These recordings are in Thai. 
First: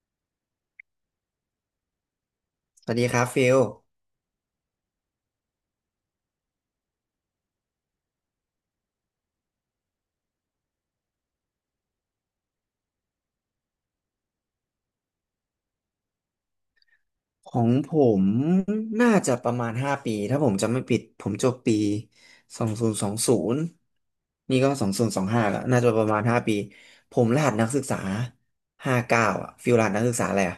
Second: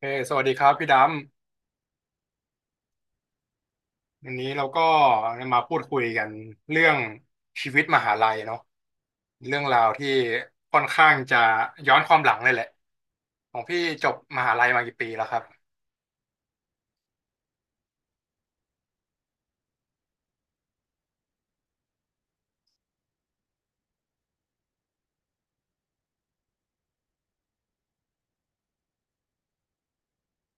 สวัสดีครับพี่ดสวัสดีครับฟิลำวันนี้เราก็มาพูดคุยกันเรื่องชีวิตมหาลัยเนาะเรื่องราวที่ค่อนข้างจะย้อนความหลังเลยแหละของพี่จบมหาลัยมากี่ปีแล้วครับของผมน่าจะประมาณห้าปีถ้าผมจำไม่ผิดผมจบปีสองศูนย์สองศูนย์นี่ก็สองศูนย์สองห้าแล้วน่าจะประมาณห้าปีผมรหัสนักศึกษาห้าเก้าอ่ะฟิลรหัสนักศึกษาอะไรอ่ะ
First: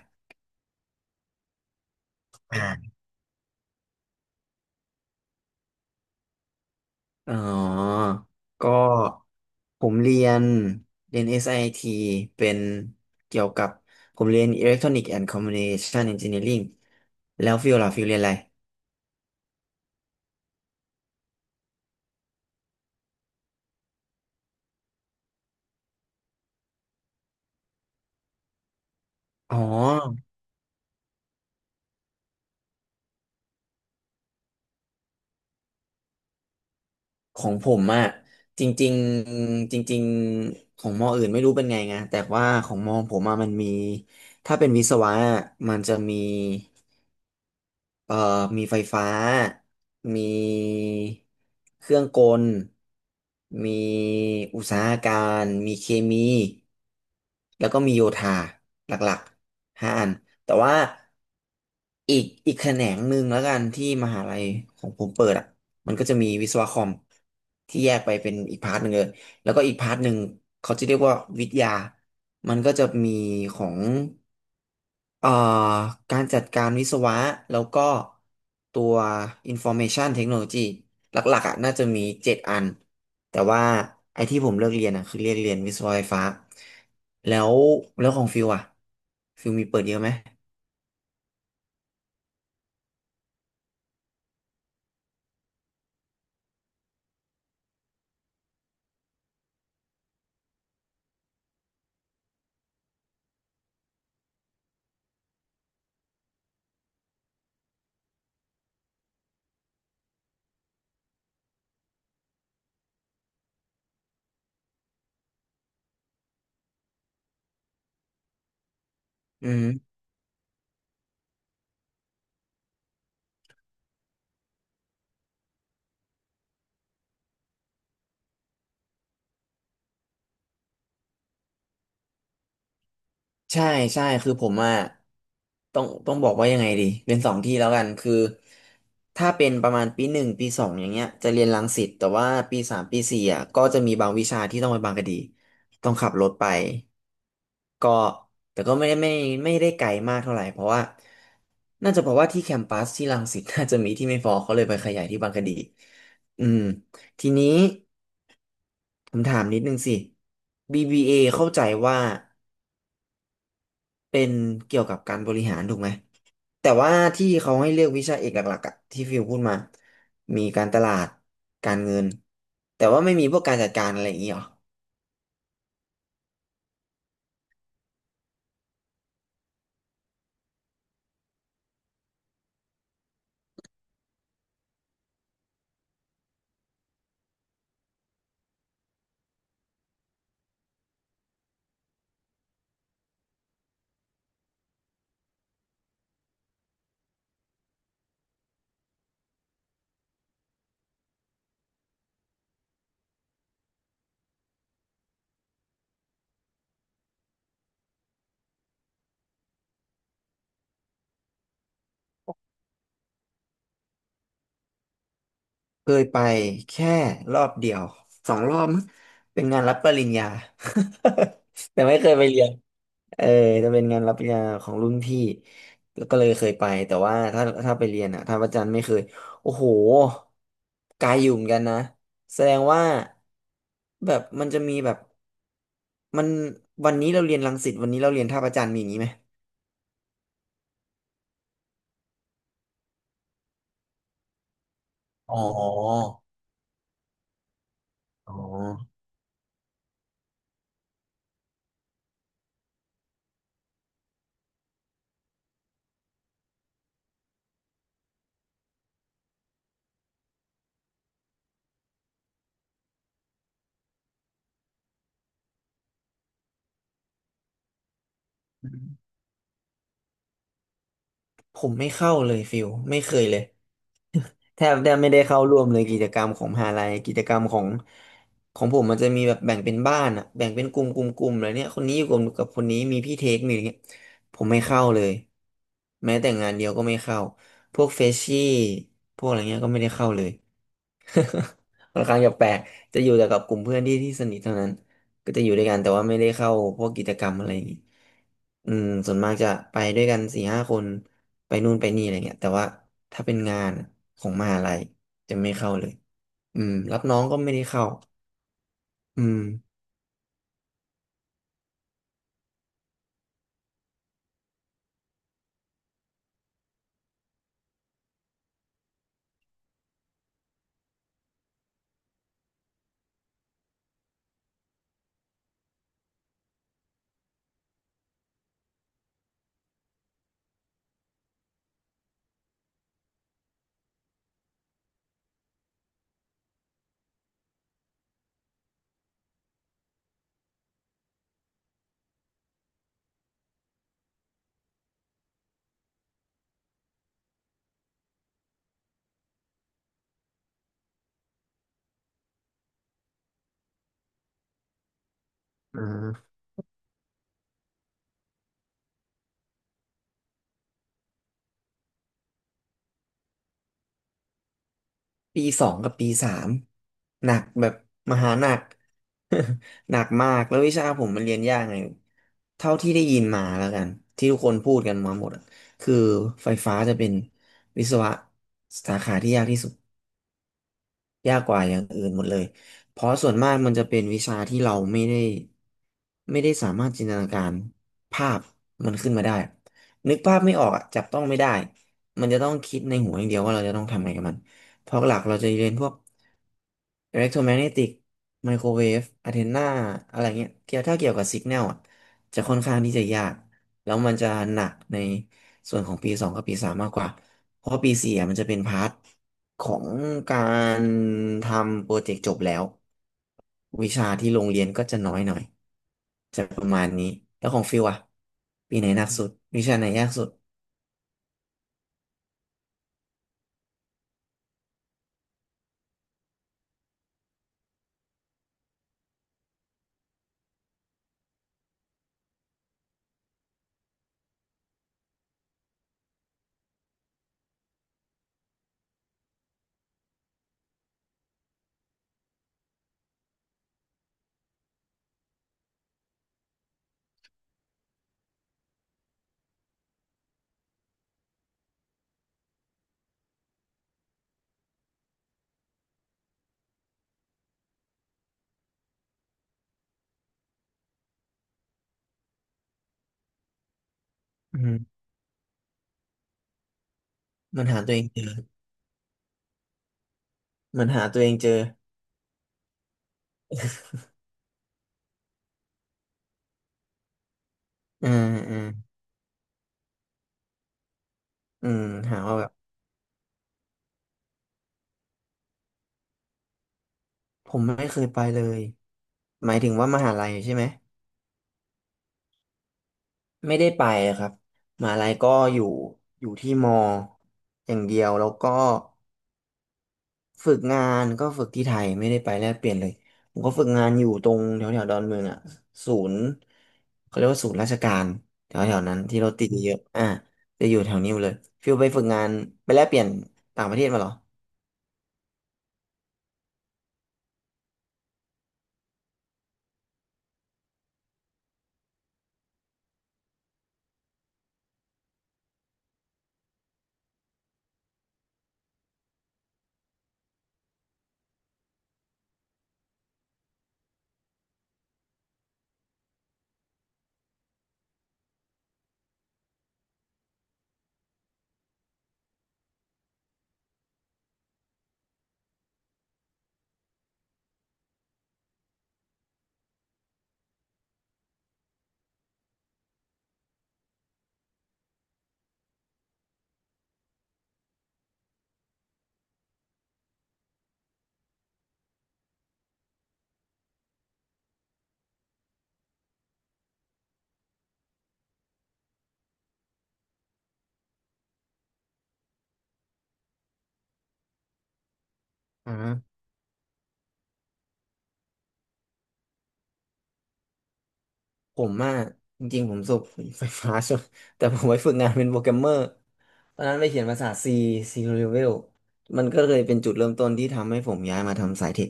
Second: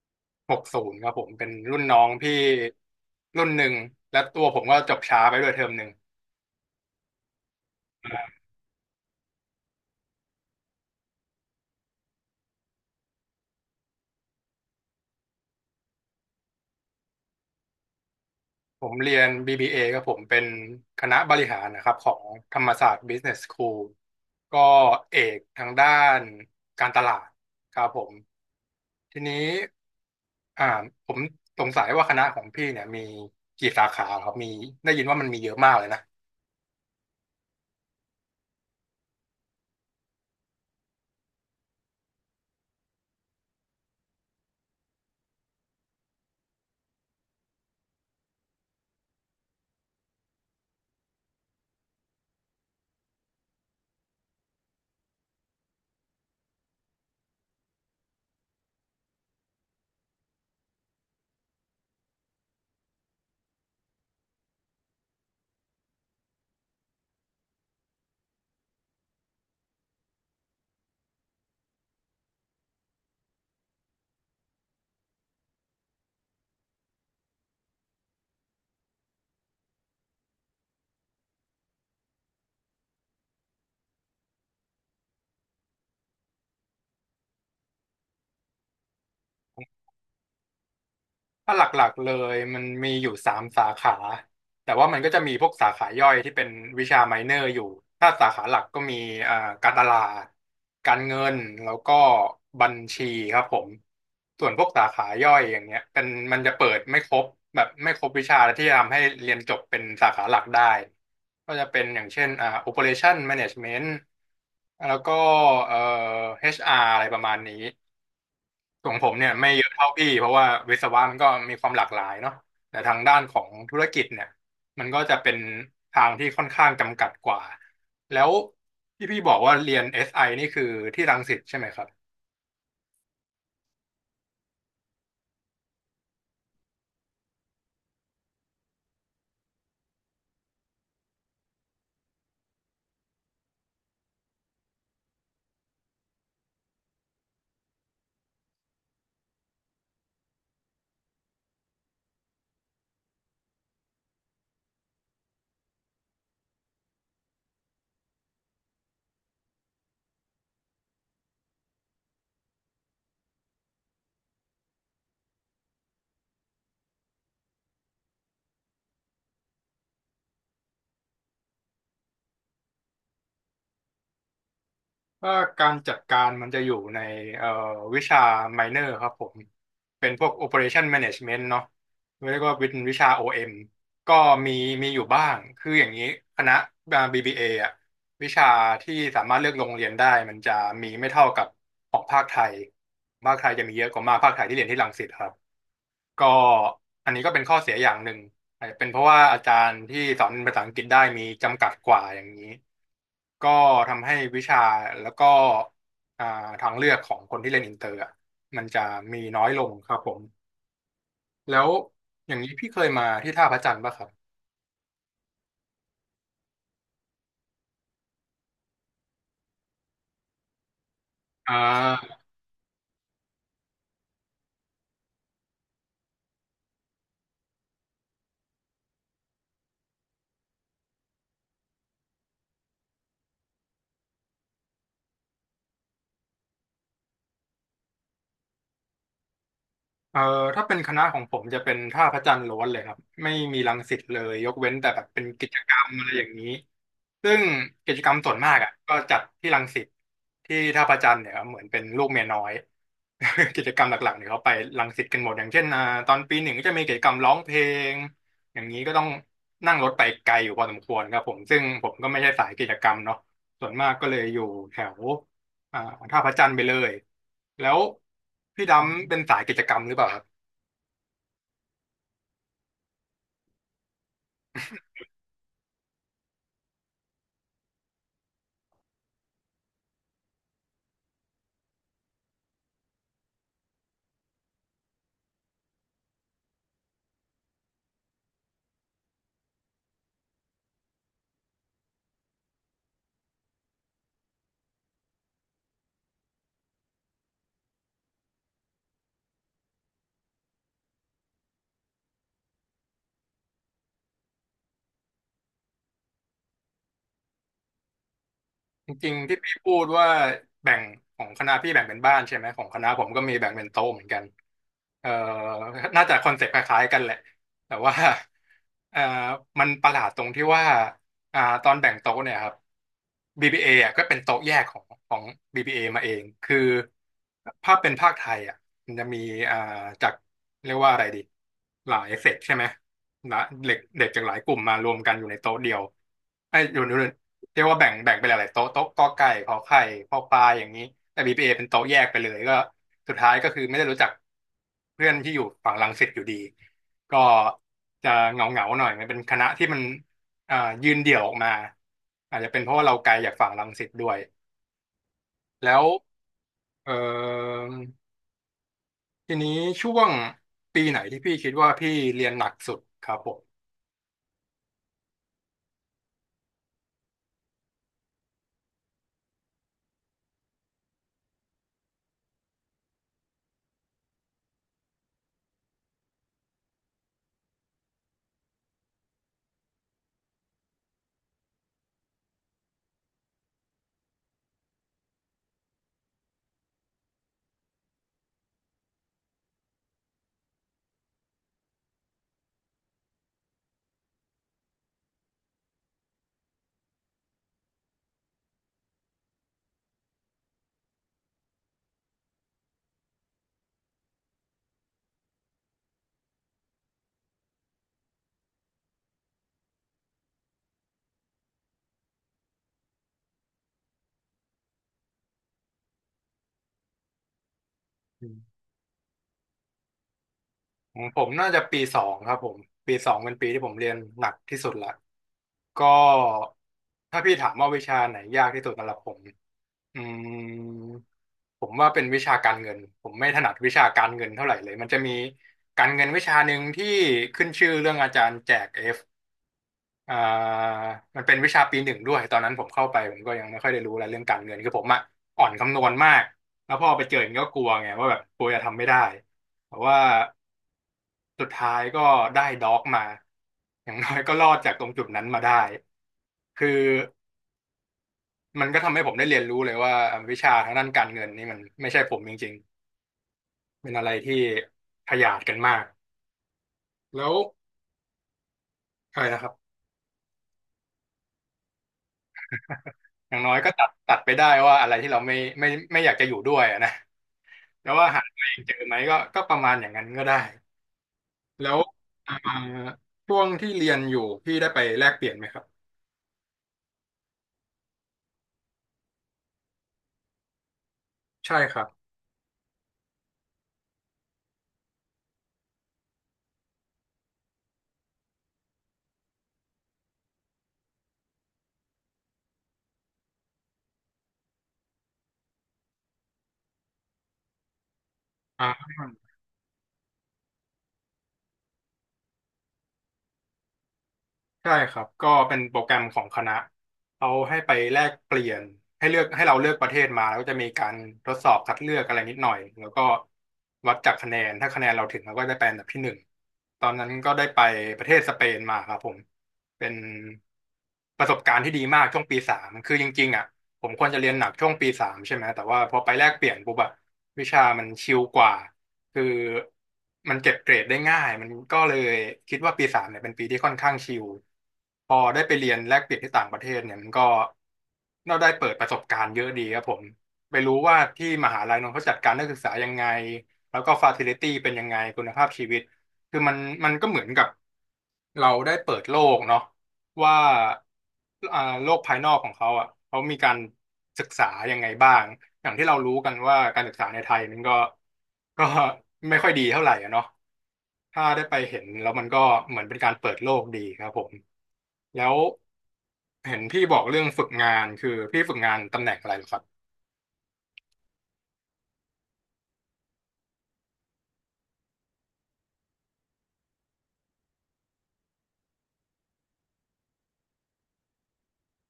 หกศูนย์ครับผมเป็นรุ่นน้องพี่อ่ารุ่นหนึ่งและตัวผมก็จบช้าไปด้วยเทอมหนึ่ง อ๋อก็ผมเรียน SIT เป็นเกี่ยวกับผมเรียน Electronic and Communication Engineering แล้วฟิลล่ะฟิลเรียนอะไรผมเรียน BBA ก็ผมเป็นคณะบริหารนะครับของธรรมศาสตร์ Business School ก็เอกทางด้านการตลาดครับผมทีนี้อ๋อ อ่าผมสงสัยว่าคณะของพี่เนี่ยมีกี่สาขาครับมีได้ยินว่ามันมีเยอะมากเลยนะ ของผมอะจริงๆจริงๆของมออื่นไม่รู้เป็นไงแต่ว่าของมอผมอะมันมีถ้าเป็นวิศวะะมันจะมี เอ่อมีไฟฟ้ามีเครื่องกลมีอุตสาหการมีเคมีแล้วก็มีโยธาหลักๆห้าอันแต่ว่าอีกแขนงหนึ่งแล้วกันที่มหาลัยของผมเปิดอ่ะมันก็จะมีวิศวะคอมที่แยกไปเป็นอีกพาร์ทหนึ่งเลยแล้วก็อีกพาร์ทหนึ่งเขาจะเรียกว่าวิทยามันก็จะมีของ เอ่อการจัดการวิศวะแล้วก็ตัว Information Technology หลักๆอ่ะน่าจะมีเจ็ดอันแต่ว่าไอ้ที่ผมเลือกเรียนอ่ะคือเรียนวิศวะไฟฟ้าแล้วแล้วของฟิวอ่ะฟิวมีเปิดเยอะไหมถ้าหลักๆเลยมันมีอยู่สามสาขาแต่ว่ามันก็จะมีพวกสาขาย่อยที่เป็นวิชาไมเนอร์อยู่ถ้าสาขาหลักก็มีเอ่อการตลาดการเงินแล้วก็บัญชีครับผมส่วนพวกสาขาย่อยอย่างเงี้ยเป็นมันจะเปิดไม่ครบแบบไม่ครบวิชาที่จะทำให้เรียนจบเป็นสาขาหลักได้ก็จะเป็นอย่างเช่นOperation Management แล้วก็เอ่อ HR อชอาร์อะไรประมาณนี้ ของผมเนี่ยอืไม่เยอะเท่ามพี่เพราะว่าวิศวะมันก็มีความหลากหลายเนาะแต่ทางด้านของธุรกิจเนี่ยมันก็จะเป็นทางที่ค่อนข้างจำกัดกว่าแล้วที่พี่บอกว่าเรียน SI นี่คือที่รังสิตใช่ไหมครับ ใช่ใช่คือผมอ่ะต้องบอกว่ายังไงดีเป็นสองที่แล้วกันคือถ้าเป็นประมาณปีหนึ่งปีสองอย่างเงี้ยจะเรียนรังสิตแต่ว่าปีสามปีสี่อ่ะก็จะมีบางวิชาที่ต้องไปบางกะดีต้องขับรถไป ก็แต่ก็ไม่ได้ไม่ไม่ได้ไกลมากเท่าไหร่เพราะว่าน่าจะเพราะว่าที่แคมปัสที่รังสิต น่าจะมีที่ไม่พอเขาเลยไปขยายที่บางกะดีอืมทีนี้ผมถามนิดนึงสิ BBA เอเข้าใจว่าเป็นเกี่ยวกับการบริหารถูกไหมแต่ว่าที่เขาให้เลือกวิชาเอกหลักๆอะที่ฟิวพูดมามีการตลาดการเงินแต่ว่าไม่มีพวกการจัดการอะไรอย่างนี้หรอ ถ้าการจัดการมันจะอยู่ในเอ่อวิชาไมเนอร์ครับผมเป็นพวก operation management เปอเรชั่นแมเนจเมนต์เนาะเรียกว่าเป็นวิชา OM ก็มีมีอยู่บ้างคืออย่างนี้คณะBBA ออะวิชาที่สามารถเลือกโรงเรียนได้มันจะมีไม่เท่ากับของภาคไทยจะมีเยอะกว่ามากภาคไทยที่เรียนที่รังสิตครับก็อันนี้ก็เป็นข้อเสียอย่างหนึ่ง อาจจะเป็นเพราะว่าอาจารย์ที่สอนภาษาอังกฤษได้มีจำกัดกว่าอย่างนี้ก็ทำให้วิชาแล้วก็อ่าทางเลือกของคนที่เรียนอินเตอร์อะมันจะมีน้อยลงครับผมแล้วอย่างนี้พี่เคยมาที่ท่าพระจันทร์ป่ะครับเคยไปแค่รอบเดียวสองรอบมั้งเป็นงานรับปริญญา อ่ แต่ไม่เคยา ไปเรียนเออจะเป็นงานรับปริญญาของรุ่นพี่แล้วก็เลยเคยไปแต่ว่าถ้าไปเรียนอ่ะทางอาจารย์ไม่เคยโอ้โหไกลอยู่เหมือนกันนะแสดงว่าแบบมันจะมีแบบมันวันนี้เราเรียนรังสิตวันนี้เราเรียนท่าพระจันทร์มีอย่างนี้ไหมเอ่อถ้าเป็นคณะของผมจะเป็นท่าพระจันทร์ล้วนเลยครับไม่มีรังสิตเลยยกเว้นแต่แบบเป็นอ๋กิจกรรมอะไรออย่างนี้ซึ่งกิจกรรมส่อ๋วอ นมากอ่ะก็จัดที่รังสิตที่ท่าพระจันทร์เนี่ยครับเหมือนเป็นลูกเมียน้อย กิจกรรมหลักๆเนี่ยเขาไปรังสิตกันหมดอย่างเช่นตอนปีหนึ่งก็จะมีกิจกรรมร้องเพลงอย่างนี้ก็ต้องนั่งรถไปไกลอยู่พอสมควรครับผมซึ่งผมก็ไม่ใช่สายกิจกรรมเนาะส่วนมากก็เลยอยู่แถว อ่าท่าพระจันทร์ไปเลยแล้วพี่ดำเป็นสายกิจกรรมหรือเปล่าครับผมไม่เข้าเลยฟิลไม่เคยเลย แทบไม่ได้เข้าร่วมเลยกิจกรรมของมหาลัยกิจกรรมของของผมมันจะมีแบบแบ่งเป็นบ้านอะแบ่งเป็นกลุ่มอะไรเนี่ยคนนี้อยู่กลุ่มกับคนนี้มีพี่เทคมีอะไรเงี้ยผมไม่เข้าเลยแม้แต่งานเดียวก็ไม่เข้าพวกเฟชชี่พวกอะไรเงี้ยก็ไม่ได้เข้าเลย ค่อนข้างจะแปลกจะอยู่แต่กับกลุ่มเพื่อนที่สนิทเท่านั้นก็จะอยู่ด้วยกันแต่ว่าไม่ได้เข้าพวกกิจกรรมอะไรอย่างงี้อืมส่วนมากจะไปด้วยกันสี่ห้าคนไปนู่นไปนี่อะไรเงี้ยแต่ว่าถ้าเป็นงานของมหาลัยจะไม่เข้าเลยอืมรับน้องก็ไม่ได้เข้าจริงอืๆที่มพี่พูดว่าแบ่งของคณะพี่แบ่งเป็นบ้านใช่ไหมของคณะผมก็มีแบ่งเป็นโต๊ะเหมือนกันเอ่อน่าจะคอนเซ็ปต์คล้ายๆกันแหละแต่ว่าเอ่อมันประหลาดตรงที่ว่าตอนแบ่งโต๊ะเนี่ยครับ b p a ออ่ะก็เป็นโต๊ะแยกของ BBA มาเองคือภาพเป็นภาคไทยอ่ะมันจะมีอ่าจากเรียกว่าอะไรดีหลายเซกใช่ไหม นะเด็กเด็กจากหลายกลุ่มมารวมกันอยู่ในโต๊ะเดียวไอ้ยอยู่ในเรียกว่าแบ่งไปหลายๆโต๊ะโต๊ะกอไก่ขอไข่พอปลาอย่างนี้แต่บีพีเอเป็นโต๊ะแยกไปเลยก็สุดท้ายก็คือไม่ได้รู้จักเพื่อนที่อยู่ฝั่งรังสิตอยู่ดีก็จะเหงาเงาหน่อยมันเป็นคณะที่มันอ่ายืนเดี่ยวออกมาอาจจะเป็นเพราะว่าเราไกลจากฝั่งรังสิตด้วยแล้อืวม เอ่อทีนี้ช่วงปีไหนที่พี่คิดว่าพี่เรียนหนักสุดครับผปีสองกับปีสามหนักแบบมหาหนัก หนักมากแล้ววิชาผมมันเรียนยากไงเท่าที่ได้ยินมาแล้วกันที่ทุกคนพูดกันมาหมดอะคือไฟฟ้าจะเป็นวิศวะสาขาที่ยากที่สุดยากกว่าอย่างอื่นหมดเลยเพราะส่วนมากมันจะเป็นวิชาที่เราไม่ได้สามารถจินตนาการภาพมันขึ้นมาได้นึกภาพไม่ออกอะจับต้องไม่ได้มันจะต้องคิดในหัวอย่างเดียวว่าเราจะต้องทำไงกับมันเพราะหลักเราจะเรียนพวก อิเล็กโทรแมกเนติกไมโครเวฟอะเทนาอะไรเงี้ยเกี่ยวถ้าเกี่ยวกับสิกแนลอ่ะจะค่อนข้างที่จะยากแล้วมันจะหนักในส่วนของปีสองกับปีสามมากกว่าเพราะปีสี่อะมันจะเป็นพาร์ทของการทำโปรเจกต์จบแล้ววิชาที่โรงเรียนก็จะน้อยหน่อยจะประมาณนี้แล้วของฟิวอ่ะม ปีไหนหนักสุดวิชาไหนยากสุดผมน่าจะปีสองครับผมปีสองเป็นปีที่ผมเรียนหนักที่สุดละก็ถ้าพี่ถามว่าวิชาไหนยากที่สุดสำหรับผมอืมผมว่าเป็นวิชาการเงินผมไม่ถนัดวิชาการเงินเท่าไหร่เลยมันจะมีการเงินวิชาหนึ่งที่ขึ้นชื่อเรื่องอาจารย์แจกเอฟอ่ามันเป็นวิชาปีหนึ่งด้วยตอนนั้นผมเข้าไปผมก็ยังไม่ค่อยได้รู้อะไรเรื่องการเงินคือผมอะอ่อนคำนวณมากแล้วพอไปเจออย่างนี้ก็กลัวไงว่าแบบกลัวจะทำไม่ได้แต่ว่า สุดท้ายก็ได้ด็อกมาอย่างน้อย ก็รอดจากตรงจุดนั้นมาได้ คือมันก็ทำให้ผมได้เรียนรู้เลยว่าวิชาทางด้านการเงินนี่มันไม่ใช่ผมจริงๆ เป็นอะไรที่อืมขยาดกันมาก แล้วมันหาตัวเองเจออะไรนะครับมันหาตัวเองเจออย่างน้อยก็ตัดไปได้ว่าอะไรที่เราไม่ไม่อยากจะอยู่ด้วยอะนะแล้วว่าอืหามตัวเออืงมเจอไหมก็ประมาณอย่างนั้นก็ได้อืแล้วมหาอ่าว่าแบบ ช่วงที่เรียนอยู่พี่ได้ไปแลกเปลี่ยนไหมครับผมไม่เคยไปเลย หมายถึงว่ามหาลัยใช่ไหม ใช่ครับไม่ได้ไปครับมหาลัยก็อยู่อยู่ที่มออย่างเดียวแล้วก็ฝึกงานก็ฝึกที่ไทยไม่ได้ไปแลกเปลี่ยนเลยผมก็ฝึกงานอยู่ตรงแถวแถวดอนเมืองอ่ะศูนย์เขาเรียกว่าศูนย์ราชการแถวแถวอ่า นั้นที่เรถติดเยอะๆอ่ะจะอยู่แถวนี้เลยฟิวไปฝึกงานไปแลกเปลี่ยนต่างประเทศมาเหรอใช่ครับก็เป็นโปรแกรมของคณะเขาให้ไปแลกเปลี่ยนให้เลือกให้เราเลือกประเทศมาแล้วก็จะมีการทดสอบคัดเลือกอะไรนิดหน่อยแล้วก็วัดจากคะแนนถ้าคะแนนเราถึงเราก็ได้ไปอันดับที่หนึ่งตอนนั้นก็ได้ไปประเทศสเปนมาครับผมเป็นประสบการณ์ที่ดีมากช่วงปีสามคือจริงๆอ่ะผมควรจะเรียนหนักช่วงปีสามใช่ไหมแต่ว่าพอไปแลกเปลี่ยนปุ๊บอะวิชามันชิลกว่า คือมันเก็บเกรดได้ง่ายมันก็เลยคิดว่าปีสามเนี่ยเป็นปีที่ค่อนข้างชิลพอได้ไปเรียนแลกเปลี่ยนที่ต่างประเทศเนี่ยมันก็เราได้เปิดประสบการณ์เยอะดีครับผมไปรู้ว่าที่มหาลัยนนท์เขาจัดการนักศึกษายังไงแล้วก็ฟาซิลิตี้เป็นยังไงคุณภาพชีวิตคือมันก็เหมือนกับ เราได้เปิดโลกเนาะว่าโลกภายนอกของเขาอ่ะเขามีการศึกษายังไงบ้างอย่างที่เรารู้กันว่าการศึกษาในไทยมันก็ไม่ค่อยดีเท่าไหร่อะเนาะถ้าได้ไปเห็นแล้วมันก็เหมือนเป็นการเปิดโลกดีครับผมแล้วอ่าเห็นพี่บอกเรื่องฝึกงานคือพี่ฝึกงานตำแหน่งอะไรเหรอครับผมอ่ะจริงๆผมจบไฟฟ้า ใช่ไหมแต่ผมไปฝึกงานเป็นโปรแกรมเมอร์ ตอนนั้นไปเขียนภาษา C C Level มันก็เลยเป็นจุดเริ่มต้นที่ทำให้ผมย้ายมาทำสายเทค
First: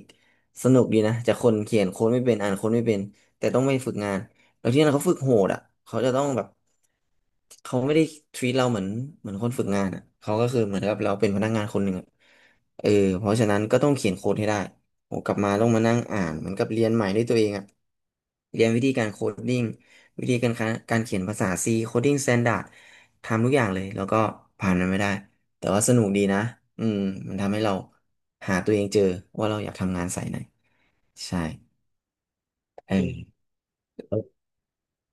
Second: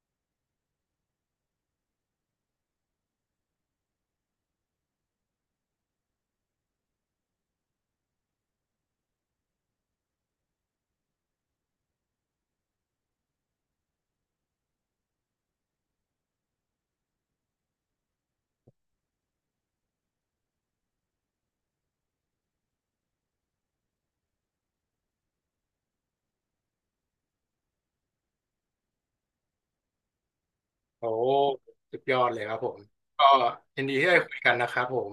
สนุกดีนะจากคนเขียนโค้ดไม่เป็นอ่านโค้ดไม่เป็นแต่ต้องไปฝึกงานแล้วที่นั่นเขาฝึกโหดอ่ะเขาจะต้องแบบเขาไม่ได้ treat เราเหมือนเหมือนคนฝึกงานอ่ะเขาก็คือเหมือนกับเราเป็นพนักงานคนหนึ่งอ่ะเออเพราะฉะนั้นก็ต้องเขียนโค้ดให้ได้โ้กลับมาต้องมานั่งอ่านเหมือนกับเรียนใหม่ด้วยตัวเองอ่ะเรียนวิธีการโคดดิ้ง วิธีการคะการเขียนภาษา C Coding Standard ทำทุกอย่างเลย แล้วก็ผ่านมันไม่ได้ แต่ว่าสนุกดีนะอืมมันทำให้เราหาตัวเองเจอว่าเราอยากทำงานสายไหนโอ้ใช่สุดยอดเลยครับผมเอก็อยินดีที่ได้คุยกันนะครับผม